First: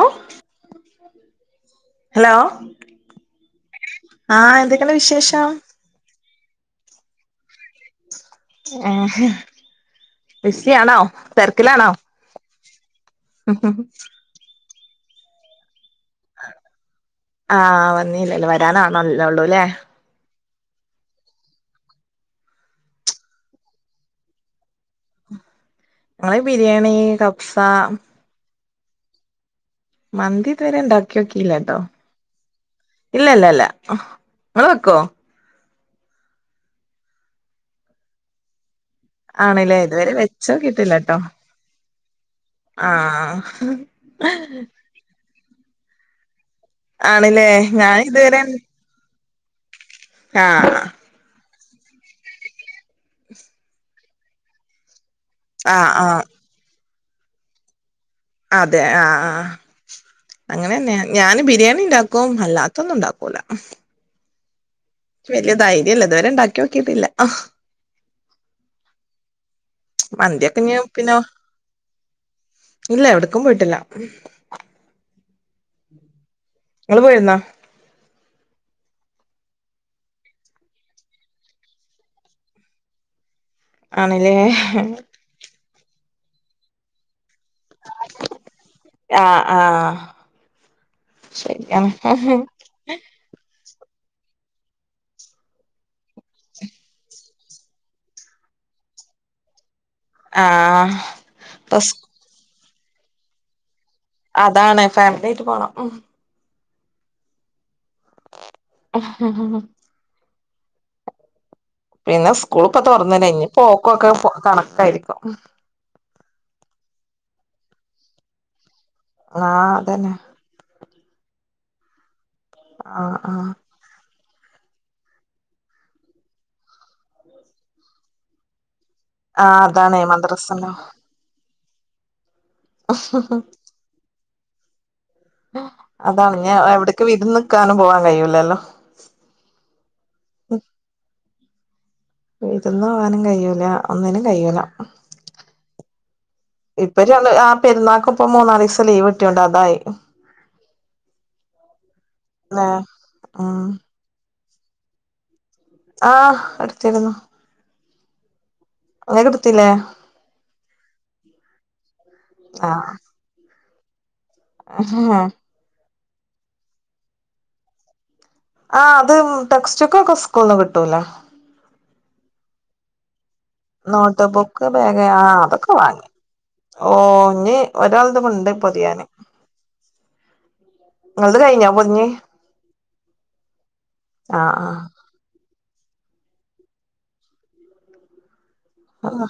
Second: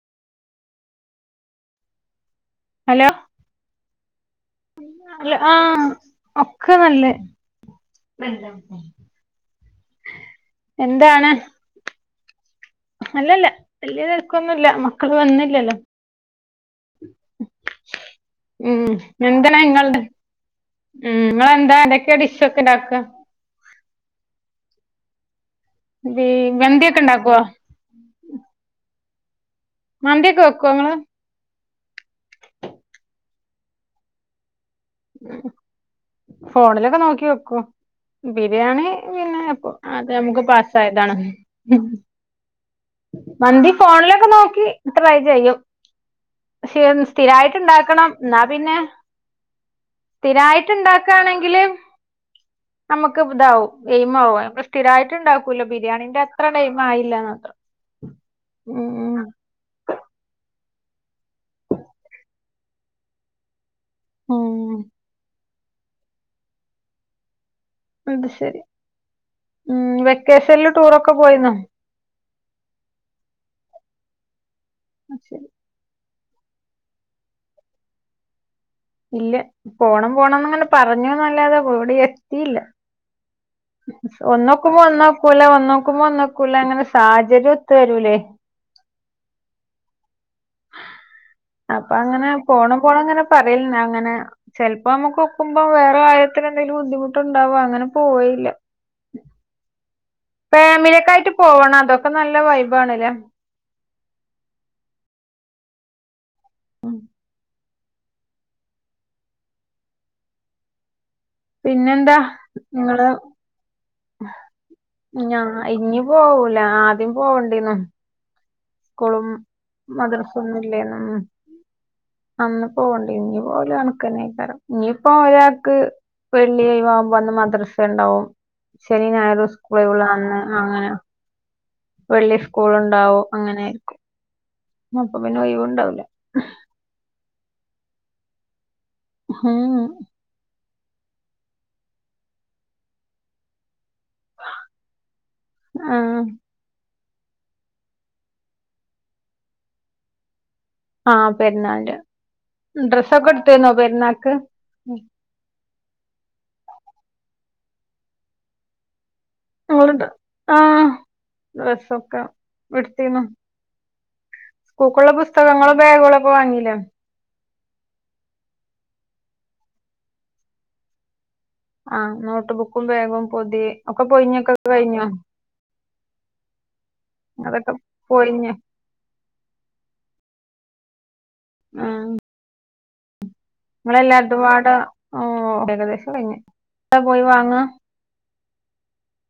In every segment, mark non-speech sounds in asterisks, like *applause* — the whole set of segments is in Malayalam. ഓ ഹലോ ഹലോ ആഹ് എന്തൊക്കെണ്ട് അല്ല വിശേഷം ആഹ് ഒക്കെ നല്ലഹ് ബിസി ആണോ എന്താണ് തെരക്കിലാണോ? അല്ലല്ല വല്യ തെരക്കൊന്നുല്ല മക്കള് വന്നില്ലല്ലോ ആഹ് വന്നില്ലല്ലോ ഉം വരാനാണേല്ലേ ഒള്ളൂ എന്താണ് ല്ലേ ഇങ്ങൾടെ ഉം ഇങ്ങളെന്താ എടക്ക് ടിഷൊക്കെ ണ്ടാക്ക ബീ നമ്മള് ബിരിയാണി, മന്തിയൊക്കെ ഇണ്ടാക്കോ കഫ്സ മന്തിയൊക്കെ മന്തി വെക്കോ ഇതുവരെ ഇങ്ങള് ഇണ്ടാക്കി നോക്കിട്ടില്ലട്ടോ ഇല്ലല്ല ല്ല അമ്മള് വെക്കും ഫോണിലൊക്കെ നോക്കി വെക്കും ബിരിയാണി ആണല്ലേ *unintelligible* അത് ഇതുവരെ നമുക്ക് പാസയതാണ് വെച്ചോക്കിട്ടില്ലട്ടോ ആഹ് നോക്കി ട്രൈ ചെയ്യും ക്ഷേ ആണല്ലേ സ്ഥിരായിട്ട് ഞാൻ ഇണ്ടാക്കണം ഇതുവരെ എന്നാ പിന്നെ ആഹ് സ്ഥിരായിട്ട്ണ്ടാ ക്കാണെങ്കില് നമ്മക്ക് ഇതാവും എയ്മാവും അമ്മള് സ്ഥിരായിട്ട്ണ്ടാ കുല ആഹ് ബിരിയാണിന്റെ ആഹ് അത്ര എയ്മായില്ലന്ന് ന്നാത്രം അതെ ആഹ് ആഹ് അങ്ങനെന്നെ ഞാന് ബിരിയാണി ഇണ്ടാക്കും അല്ലാത്തൊന്നും ഇണ്ടാക്കൂല ഏഹ് വെല്ല്യേ ധൈര്യല്ല ഇത് വരെ ഇണ്ടാക്കി നോക്കിട്ടില്ല അത് ശരി മ്മ് മന്തിയൊക്കെ വെക്കേഷല്ല് ഇഞ് പിന്നെ ടൂറൊക്കെ പോയിന്നോ? ഇല്ല എവിടക്കും പോയിട്ടില്ല അതു ശെരി ങ്ങള് പോയിരുന്നാ ഇല്ല പോണം പോണോനിങ്ങനെ പറഞ്ഞുന്നല്ലാതെ എവിടെയും എത്തീല ആണല്ലേ ഒന്നോക്കുമ്പോ ഒന്നോക്കൂല ഒന്നോക്കുമ്പോ ഒന്നോക്കൂല ങ്ങനെ സാഹചര്യം ഒത്തുവരൂലേ ആഹ് ആഹ് ശരിയാണ് അപ്പൊ ങ്ങനെ പോണ പോണങ്ങനെ പറയിനങ്ങനെചെല പ്പോ നമ്മക്ക് ഒക്കുമ്പോം വേറെ കാര്യത്തിന്തെലും ബുദ്ധിമുട്ട് ണ്ടാവും ങ്ങനെ പോയില്ല ആഹ് ഫാമിലിയൊക്കായിട്ട് പോവണം പ്പസ് അതൊക്കെ നല്ല വൈബണല്ലേ അതാണ് ഫാമിലിയായിട്ട് പോണം *inaudible* പിന്നെന്താ പിന്നെ സ്കൂൾ ഇപ്പ നിങ്ങള്. തുറന്നില്ലേ ഇനി പോക്കൊക്കെ കണക്കായിരിക്കും ഞാൻ അ ഇഞ്ഞി പോവൂല ആദ്യം പോവണ്ടിനു. സ്ക്കൂളും ആഹ് അതന്നെ മദർസൊന്നുംല്ലേ നും. അന്ന് പോകണ്ടിനു ആഹ് ഇനി ആഹ് പോകല്. കണക്കന്നേക്കാരം ഇനിയിപ്പോ ഒരാൾക്ക് വെള്ളിഒഴിവ് ആകുമ്പോ അന്ന് മദ്രസ ഉണ്ടാവും. ശ നി ഞായറും ആഹ് അതാണ് സ്കൂളുള്ള അന്ന് മദ്രസണ്ടാവും അങ്ങനെ. വെള്ളി സ്കൂൾ ഉണ്ടാവും അങ്ങനെയിരിക്കും അപ്പൊ പിന്നെ. ഒഴിവുണ്ടാവൂല അതാണ് ഞാൻ എവിടക്ക് വിരു നിക്കാനും പോവാൻ കഴിയൂല്ലല്ലോ. ഉം ഉം. വിരുന്ന് പോകാനും കഴൂല ഒന്നിനും കഴൂല. ആഹ് ഇപ്പൊ ആ പെുന്നാൾക് ഇപ്പൊ മൂന്നാല് ദിവസം ലീവ് കിട്ടുണ്ട് അതായി. ആഹ് പെരുന്നാളിന്റെ ല്ലേ ഡ്രസ്സൊക്കെ ഉം എടുത്തുന്നോ പെരുന്നാൾക്ക്. ആഹ് എടുത്തിരുന്നു. എന്തേലും. ങ്ങണ്ട് ആഹ് ഡ്രസൊക്കെ ആഹ് എടുത്തീനു. സ്കൂൾക്കുള്ള പുസ്തകങ്ങളും ബാഗുകളക്കെ വാങ്ങീല്ലേ. ആ അത് ടെക്സ്റ്റ് ബുക്ക്കെ സ്കൂള്ന്ന് കിട്ടൂലേ. ആഹ് നോട്ട് ബുക്കും ബേഗും. നോട്ട് ബുക്ക് ബാഗ് ആ അതൊക്കെ വാങ്ങി. ഓ ഇഞ്ഞി അതൊക്കെ ഒരാളത് ഉണ്ട് പൊയിഞ്ഞ് പൊതിയാന്. അത് കഴിഞ്ഞു പൊതിഞ്ഞ്. ആഹ് നിങ്ങളെല്ലാരതുംപാട് ആഹ് ഏകദേശം കഴിഞ്ഞ് പോയി വാങ്ങ. ആഹ്.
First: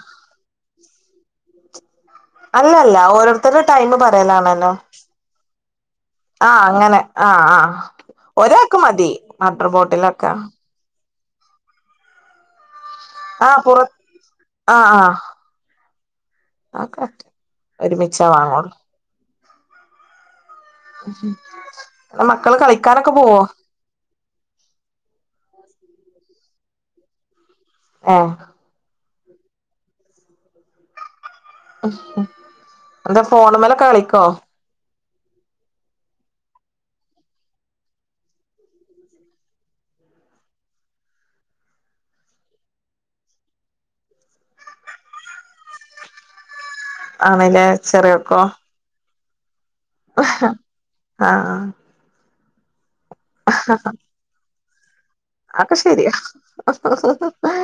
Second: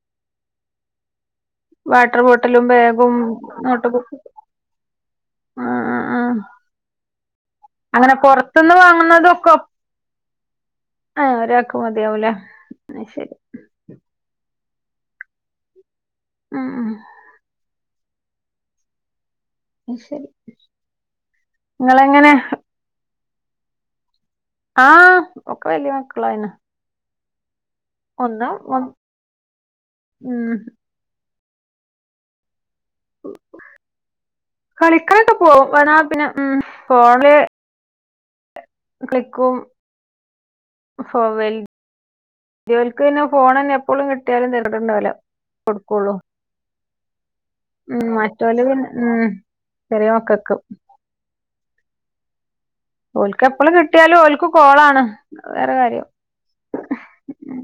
വാട്ടർ ബോട് അല്ലല്ല ഓരോരുത്തരുടെ ടൈമ് പറയലാണെല്ലോ. ആഹ് ആഹ് ആഹ് അങ്ങനെ ആഹ് ആഹ് അങ്ങനെ പൊറത്തുന്ന് ഒരാൾക്ക് മതി വാട്ടർ ബോട്ടിലൊക്കെ. ആഹ് ഒരാൾക്ക് മതിയാവൂലെ. ആ കൊറ ആഹ് ആഹ്. ഉം ഉം അതൊക്കെ ഒരുമിച്ചാ വാങ്ങോളൂ. അത് ശരി. നിങ്ങളെങ്ങനെ മക്കള് കളിക്കാനൊക്കെ പോവോ. ആഹ് ഒക്കെ വലിയ മക്കളായിന്. ഏഹ് ഒന് ഉം. ഉ ഉ എന്താ ഫോൺ മേലൊക്കെ കളിക്കോ. കളിക്കാനൊക്കെ പോവും വാ പിന്നെ ഉ പോണില്. കളിക്കും ഫോർവെൽ. വല്യോൽക്ക് പിന്നെ ഫോൺ തന്നെ എപ്പോഴും കിട്ടിയാലും ണ്ടാവൂല കൊടുക്കുള്ളൂ. ആണ്ല്ലേ ഉം ചെറിയോക്കോ മറ്റോല് പിന്നെ ഉം. ചെറിയ ആഹ് മക്കൾക്ക് ആ. ഓൽക്ക് എപ്പഴും കിട്ടിയാലും ഓൽക്ക് കോളാണ്. വേറെ ആക്ക കാര്യം ശേരിയ. ഉം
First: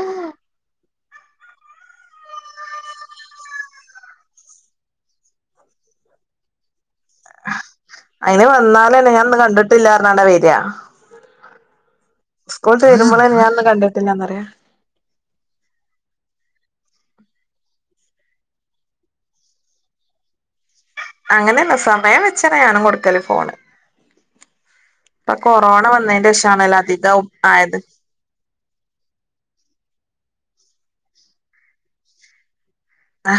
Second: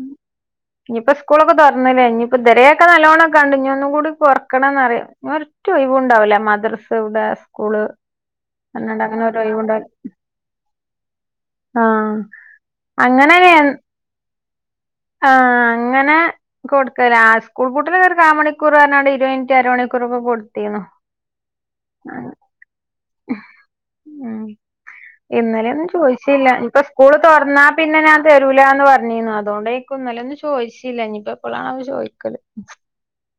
ഇനിയിപ്പോ സ്കൂളൊക്കെ തുറന്നില്ലേ ഇനിപ്പോ ഇതുവരയൊക്കെ നല്ലോണംക്ക കണ്ട് ഇനിയൊന്നും കൂടി കുറക്കണംന്ന്റിയാ. ഒറ്റ ഒഴിവും ഉണ്ടാവില്ല മദ്രസ് ഇവിടെ. സ്കൂള് അയിന് വന്നാലെ പറഞ്ഞാണ്ട് അങ്ങനെ ഞാൻ ഇന്ന് ഒരു ഒഴിവുണ്ടാവില്ല കണ്ടിട്ടില്ലാർഞ്ഞാടാ വരിയാ. ആഹ് സ്കൂള്ത്ത അങ്ങനെ എഴുതിമ്പോളല്ലേ ഞാനിന് കണ്ടിട്ടില്ലന്നറിയ. ആഹ് അങ്ങനെ കൊടുക്കല്ല ആ സ്കൂൾ പൂട്ടിന് ആ ഒരു കാമണിക്കൂർ പറഞ് ഒരു അര മണിക്കൂറൊക്ക കൊടുത്തിനു. അങ്ങനെയല്ല സമയം വെച്ചറിയാനും കൊടുക്കല് ഫോണ്. ഇപ്പൊ കൊറോണ ഇന്നലെയന്നും ചോദിച്ചില്ല വന്നേന്റെഷാണല്ലോ ഇപ്പൊ സ്കൂള് അധികം തുറന്നാ ആയത് പിന്നെ. തരൂല എന്ന് പറഞ്ഞിന്ന് അതുകൊണ്ടയിരിക്കും ഇന്നലന്നും ചോദിച്ചില്ല ഇനിയിപ്പ എപ്പോഴാണ്അവ ചോദിക്കല്. ആ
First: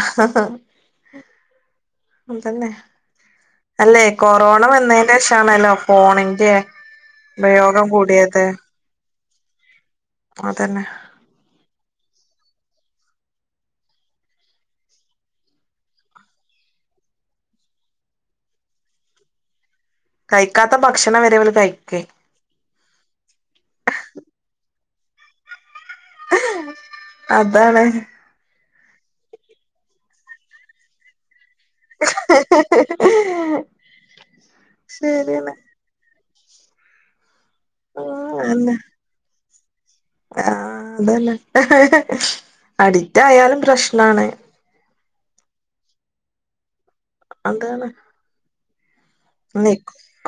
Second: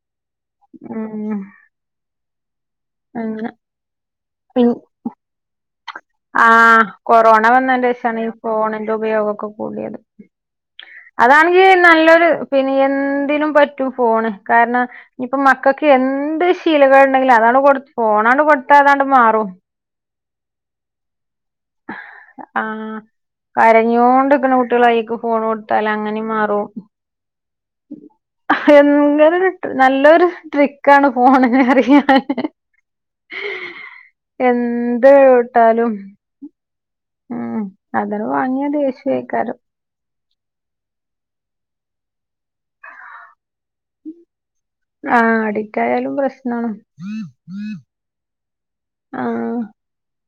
ഉം ഉതന്നെ അ അല്ലെ കൊറോണ വന്നതിനശമാണല്ലോ ആഹ കൊറോണ വന്നതിന്റെ ശേഷാണ് ഈ കൂടിയത് ഫോണിന്റെ ഉപയോഗൊക്കെ കൂടിയത് അതന്നെ അതാണെങ്കിൽ നല്ലൊരു പിന്നെ എന്തിനും പറ്റും ഫോണ് കാരണം ഇനിപ്പ മക്കൾക്ക് എന്ത് ശീലകൾ ഉണ്ടെങ്കിലും അതാണ് കൊടു ഫോണാണ്ട് കൊടുത്താ അതാണ്ട് മാറും കഴിക്കാത്ത ഭക്ഷണം വരെവ കഴിക്കേ ആഹ് കരഞ്ഞോണ്ടിരിക്കുന്ന കുട്ടികളായിക്ക് ഫോൺ കൊടുത്താല അങ്ങനെ അതാണ് ഭങ്കര നല്ലൊരു ട്രിക്ക ആാണ് ഫോണെ അറിയ ശരിയാണ് എന്ത്ട്ടാലും ഉം അത ഉം വാങ്ങിയ അതന്നെ ദേഷേക്കാറ് ആഹ് അതല്ലേ അഡിറ്റ ആയാലും പ്രശ്നാണ് ആ അഡിറ്റ് ആായാലും പ്രശ്നമാണ് അതാണ് ആഹ്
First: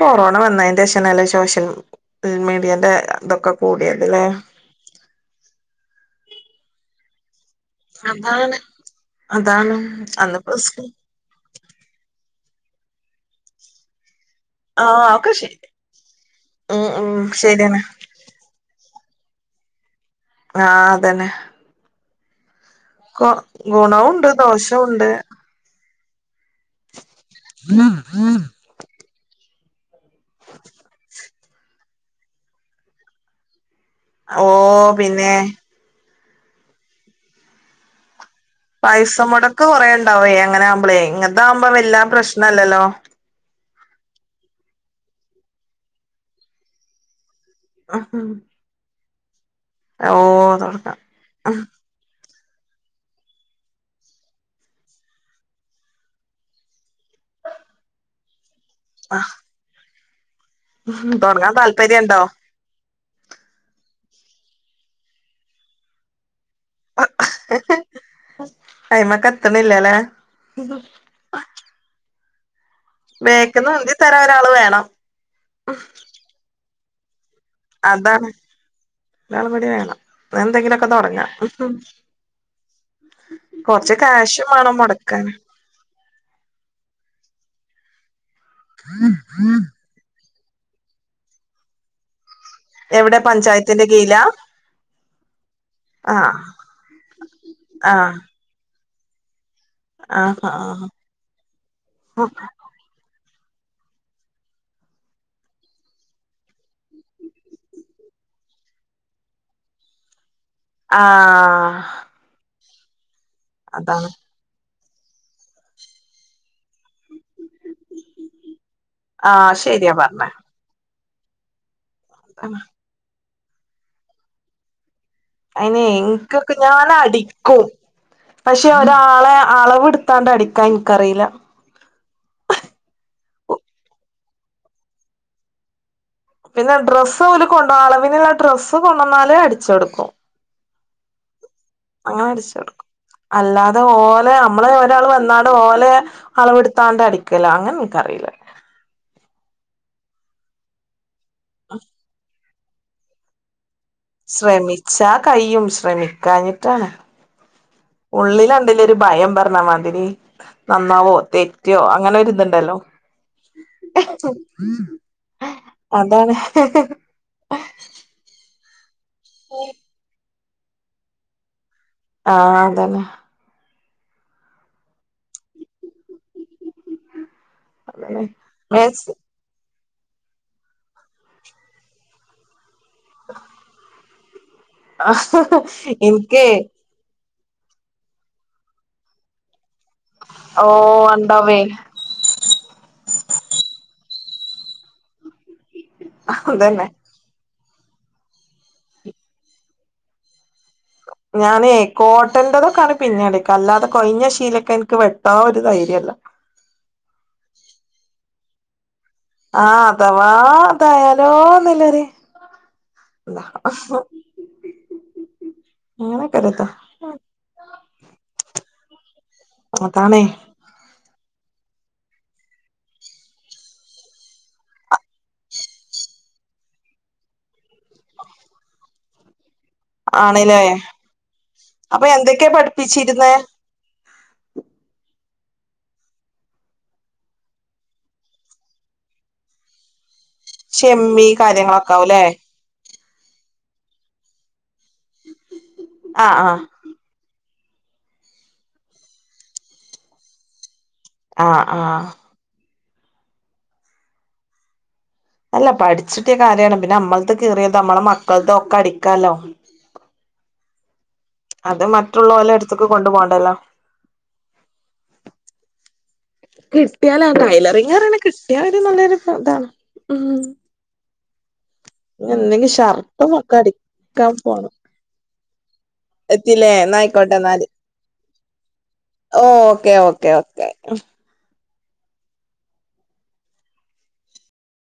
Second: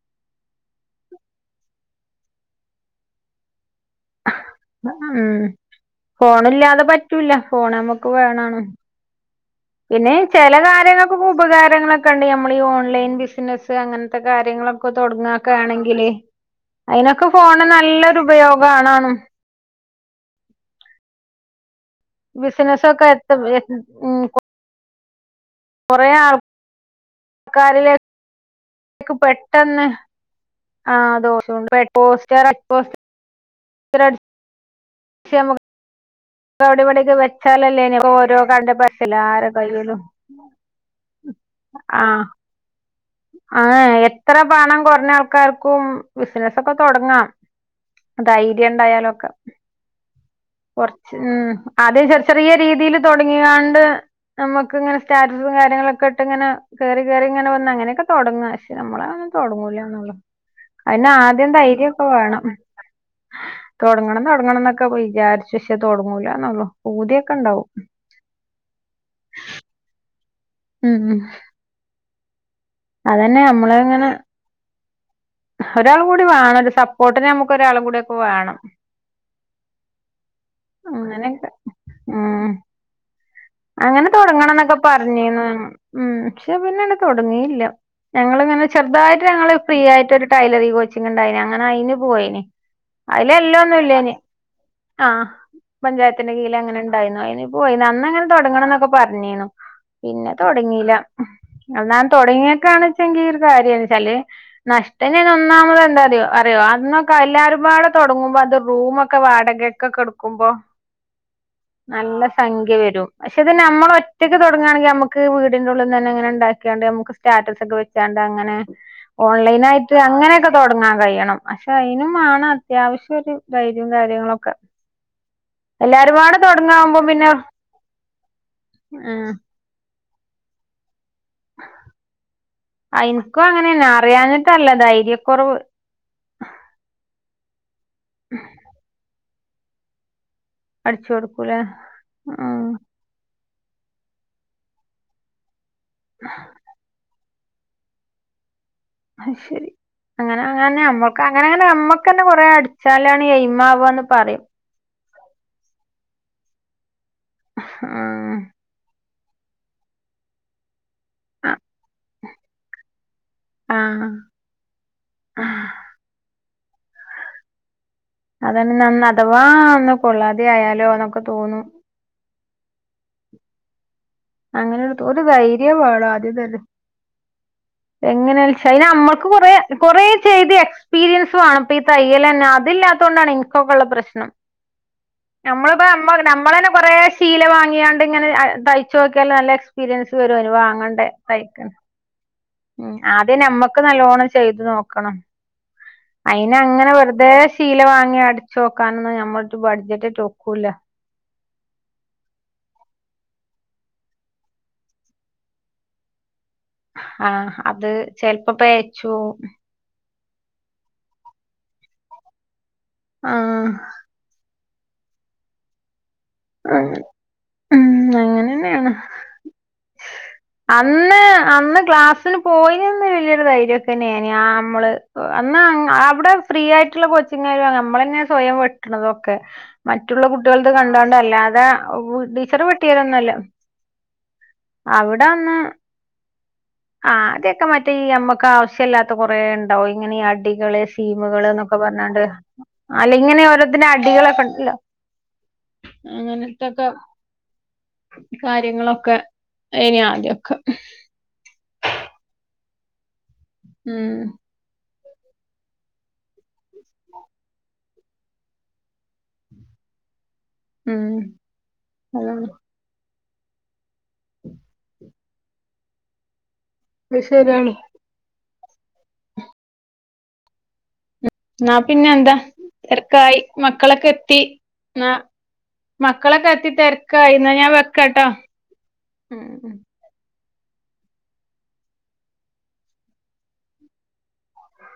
കൊറോണ വന്നതിന്റെ ശേഷനല്ല സോഷ്യൽ മീഡിയന്റെ ഇതൊക്കെ കൂടിയത് അലേ? ഉം ഫോണല്ലാതെ പറ്റൂല ഫോൺ നമ്മുക്ക് അതാണ് വേണാണ് അതാണ് പിന്നെ അന്നിപ്പോ ചില സ് കാര്യങ്ങൾക്ക ഉപകാരങ്ങളൊക്കെ ഉണ്ട് നമ്മൾ ഈ ഓൺലൈൻ ബിസിനസ്സ് അങ്ങനെ ആഹ് ഒക്കെ ശരി കാര്യാങ്ങളൊക്കെണെങ്കിൽ ഉം അയിന് ഉം ഒക്കെോ ന ശരിയാണ് ഉപയോഗംണും ആഹ് അതന്നെ ബിസിനസ്സക്കെ? ഗുണവുണ്ട് ദോഷവുണ്ട് കൊറേ ആൾ ആ ആഹ ക്ക് പെട്ടെന്ന് ആഹ് ദോ സൗണ്ട് പെ പോസ്റ്ററെക് പോസ് കരേൺ ഓഹ് പിന്നെ പവിടിവിട്യേക്കെ വെച്ചാലല്ലേനി ഓരോ കൺട പൈസ മൊടക്ക് കൊറേണ്ടാവയേ ങ്ങനെആവുമ്പളേ ഇങ്ങൻത്താവുമ്പോ വെല്ലാ പ്രശ്നല്ലല്ലോ ആഹ് എത്ര പണം കൊർഞ്ഞ ആൾക്കാർക്കും ബിസ്നസക്കെ തൊടങ്ങാം ദര്യണ്ടായാലൊക്കെ ഓ തൊടങ്ങാം കൊറച് ഉം അതെ ചെർ ചെറിയ രീതീല് തൊടങ്ങീ ങ്ങാണ്ട് നമ്മക്ക്ങ്ങനെ സ്റ്റാറ്റസും കാര്യങ്ങളൊക്കെ ഇട്ട്ങ്ങനെ കേറി കേറിങ്ങനെ വന്ന അങ്ങനെ ക്ക തൊടങ്ങാ ഷേ നമ്മളെ ആഹ് ഒന്നും തൊടങ്ങൂലാന്നൊള്ളു അയ്നാദ്യം തൊടങ്ങാൻ ധൈര്യക്കെ താല്പര്യണ്ടോ വേണം തൊടങ്ങണം തൊടങ്ങണം ന്നൊക്കെ വിജാര്ച്ച് ഷേ തൊടങ്ങൂലന്നൊള്ളൂ പൂതിയൊക്കെണ്ടാവും ഫസ് അയ്മത്ത്ണില്ലലേ ഉം ഉം അതന്നെ അമ്മള് ഇങ്ങനെ രാള് വേണം ഒരാളുങ്കൂടി വേണന്തസപ്പോട്ടിന് നമുക്ക് ഒരാളുങ്കൂട്യക്കെ വേണം നടപടി വേണം പ എന്തെങ്കിലുക്കെ തൊടങ്ങാ അങ്ങനെയൊക്കെ ഉം അങ്ങനെ കാശും വേണം തൊടങ്ങണംന്നൊക്കെ മൊടക്കാന് പറഞ്ഞീന്നു ഉം ക്ഷെ പിന്നെന്ത തൊടങ്ങിയില്ല ഞങ്ങള്ങ്ങനെ ചെർതായിട്ട് ഞങ്ങള് ഫ്രീ യായ്ട്ടൊരു ടൈലറി കോച്ചിങ്ണ്ടായിനി അങ്ങനെ അയിന് പോയിനി എവിടെ അയിലെല്ലോംന്നു പഞ്ചായത്തിന്റെ ല്ലേനി കീഴിലാ ആഹ് പഞ്ചായത്തിന്റെ ആഹ് കീഴില അങ്ങനെണ്ടായിന്നു അയ്നിപ്പോയിന്ന ആഹ് അന്നങ്ങനെ തൊടങ്ങണംന്നൊക്കെ പറഞ്ഞീന്നു പിന്നെ ആഹ് ആഹ് തൊടങ്ങീല അന്നാന്ന് തൊടങ്ങീ ക്കാണ് ചങ്കീർ കാര്യാര്ചാല് നഷ്ടന്നെ ന്നൊന്നാമത് ന്താറിയോ അറിയോ അന്നൊക്കെ എല്ലാരുംപാടെ തൊടങ്ങുമ്പോ അത് റൂമൊക്കെ വാടകേ കക്കെട്ക്കുമ്പോ ആഹ് നല്ല സഖ്യവരും പക്ഷെത് അതാണ് നമ്മള്ഒറ്റ ത്‌ തൊടങ്ങാണെങ്കി യമക്ക് വീടിന്റെ ഉള്ള്ന്നന്നെ ങ്ങനെണ്ടാക്യായാണ്ട് യമ്ക്ക് സ്റ്റാറ്റസൊക്കെ വെച്ചാണ്ട ങ്ങനെ ആഹ് ശരിയാ ഓൺലൈനായിട്ട് പറഞ്ഞെ അങ്ങനൊക്കെ തൊടങ്ങാകയ്യണം പക്ഷെയ്നുമാണം അത്യാവശ്യര് ധൈര്യം കാര്യങ്ങളൊക്കെ എല്ലാരുംപാടെ അയിനെൻക്കൊക്കെ തൊടങ്ങാവുമ്പോ പിന്നെ ഞാനടിക്കും പക്ഷെ ഉം ഒരാളെ അളവ്ട്ത്താണ്ട് അടിക്കാൻ ൻക്കറീല അയ്ൻക്കുങ്ങനെന്നെ അറിയാഞിട്ടല്ല ധൈര്യക്കുറവ് പിന്നെ ഡ്രസ്സ് ഓല് കൊണ്ടോ അളവിന്ള്ള ഡ്രസ്സ് കൊണ്ടന്നാല് അടിച്ചൊട്ക്കും അടിച്ചു കൊടുക്കൂലേ അങ്ങനെ ആഹ് അടിശ്ശൊട്ക്കു അല്ലാതെ ഓലെയമ്മളെ ഒരാള് വന്നാണ്ട് ഓലെ അളവ്ട്ത്താണ്ട് അടി ക്കലാ അങ്ങൻക്കറില അഹ് ശരി അങ്ങനെ അങ്ങൻന്നെ അമ്മൾക്കഅങ്ങനെ അങ്ങനെ അമ്മക്കന്നെ കൊറേ അടിച്ചാലാണ് യയ്മാവാന്ന് സ്രമിച്ചാ കയ്യും ശ്രമിക്കാഞ്ഞിട്ടാണ് ആഹ് ഉള്ളില ല്ലലൊരു ഭയം പർണാമാതിരി നന്നാവോ അ തെറ്റോ അങ്ങനെര്‌ ത്ണ്ടല്ലോ ആഹ് അതാണ് അതാണ് നന്നാവത്ത അഥവാ ഒന്ന് കൊള്ളാതെ ആയാലോ എന്നൊക്കെ തോന്നും ആഹ് അതന്നെ അങ്ങനെ തൊ ഒരു ധൈര്യം വേണം ആദ്യംതന്നെ അതന്നെ എങ്ങനെന്ന് വച്ചാല് അതിന്‌ നമ്മ മേത്സ് കുറേ കുറേ ചെയ്ത് എക്സ്പീരിയൻസ് വേണം ഇപ്പ ഈ തയ്യൽ തന്നെ അതില്ലാത്ത കൊണ്ടാണ് *unintelligible* ഉള്ള പ്രശ്നം നമ്മളിപ്പോ എനിക്ക് നമ്മളേന്നെ - കുറേ ശീല വാങ്ങിയാണ്ട് ഇങ്ങനെ തയ്ച്ചു നോക്കിയാല് നല്ല എക്സ്പീരിയൻസ് *unintelligible* ഓ വാങ്ങണ്ടേ ഉണ്ടാവേ തയ്ക്കണ് ഉം ആദ്യം നമ്മുക്ക് നല്ലോണ്ണം ചെയ്തു നോക്കണം അതിന് അതന്നെ അങ്ങനെ വെറുതെ ശീല വാങ്ങി അടിച്ച് നോക്കാനൊന്നും *unintelligible* ഞാനെ കോട്ടന്റെതൊക്കാണ് പിന്നെടുക്ക അല്ലാതെ കൊഴിഞ്ഞ ശീലൊക്കെ എനിക്ക് വെട്ടാൻ ഒരു ധൈര്യം ഇല്ല ആഹ് അത് ചിലപ്പോ *unintelligible* ആഹ് അഥവാ അതായാലോന്നുല്ലര് ആഹ് *unintelligible* *unintelligible* ഉം അങ്ങനെ തന്നെയാണ് അതാണെ അന്ന് അന്ന് ക്ലാസിന് *unintelligible* വലിയൊരു ധൈര്യം ഒക്കെ തന്നെയായിനി ആഹ് നമ്മള് അന്ന് അവിടെ ഫ്രീ ആയിട്ടുള്ള കോച്ചിങ്ങ് *unintelligible* നമ്മള് തന്നെ സ്വയം വെട്ടണതൊക്കെ മറ്റുള്ള ആണ്ല്ലേ കുട്ടികളുടെ കണ്ടാണ്ട് അല്ലാതെ അപ്പൊ എന്തൊക്കെയാ ടീച്ചറ് വെട്ടിയതൊന്നുല്ല പഠിപ്പിച്ചിരുന്നേ അവിടെ ഒന്ന് ആഹ് അതൊക്കെ മറ്റേ ഈ നമ്മക്ക് ആവശ്യ ഇല്ലാത്ത കുറേ ഉണ്ടാവും ഇങ്ങനെ ഈ അടികള് ഷെമ്മി സീമുകള് എന്നൊക്കെ പറഞ്ഞോണ്ട് കാര്യങ്ങളൊക്കാവുംല്ലേ അല്ല ഇങ്ങനെ ഓരോത്തിന്റെ അടികളക്കെ ഉണ്ടല്ലോ ആഹ് ആഹ് അങ്ങനെത്തൊക്കെ കാര്യങ്ങളൊക്കെ ഇനി ആദ്യക്കെ ആഹ് ആഹ് ഉം അല്ല പഠിച്ചിട്ട് കാര്യാണ് പിന്നെ നമ്മളത് കീറീതും നമ്മളെ മക്കളതൊക്കെ അടിക്കാലൊ ഉം അത് അതാണ് മറ്റുള്ളോരടുത്തേക്ക് കൊണ്ടുപോണ്ടല്ലോ അത് കിട്ടിയാലാ ശരിയാണ് ടൈലറിങ് *unintelligible* കിട്ടിയാല് നല്ലൊരു ഇതാണ് ഉം എന്നാ പിന്നെ എന്താ എന്തെങ്കി ഷർട്ടും തിരക്കായി ഒക്കെ മക്കളൊക്കെ അടിക്കാൻ എത്തി പോണം എന്നാ മക്കളൊക്കെ എത്തി എത്തില്ലേ എന്നായിക്കോട്ടെ തിരക്കായി എന്നാ എന്നാല് ഞാൻ വെക്കാട്ടോ ഉം ഓ ഉം ഓക്കേ ഓക്കേ ഓക്കേ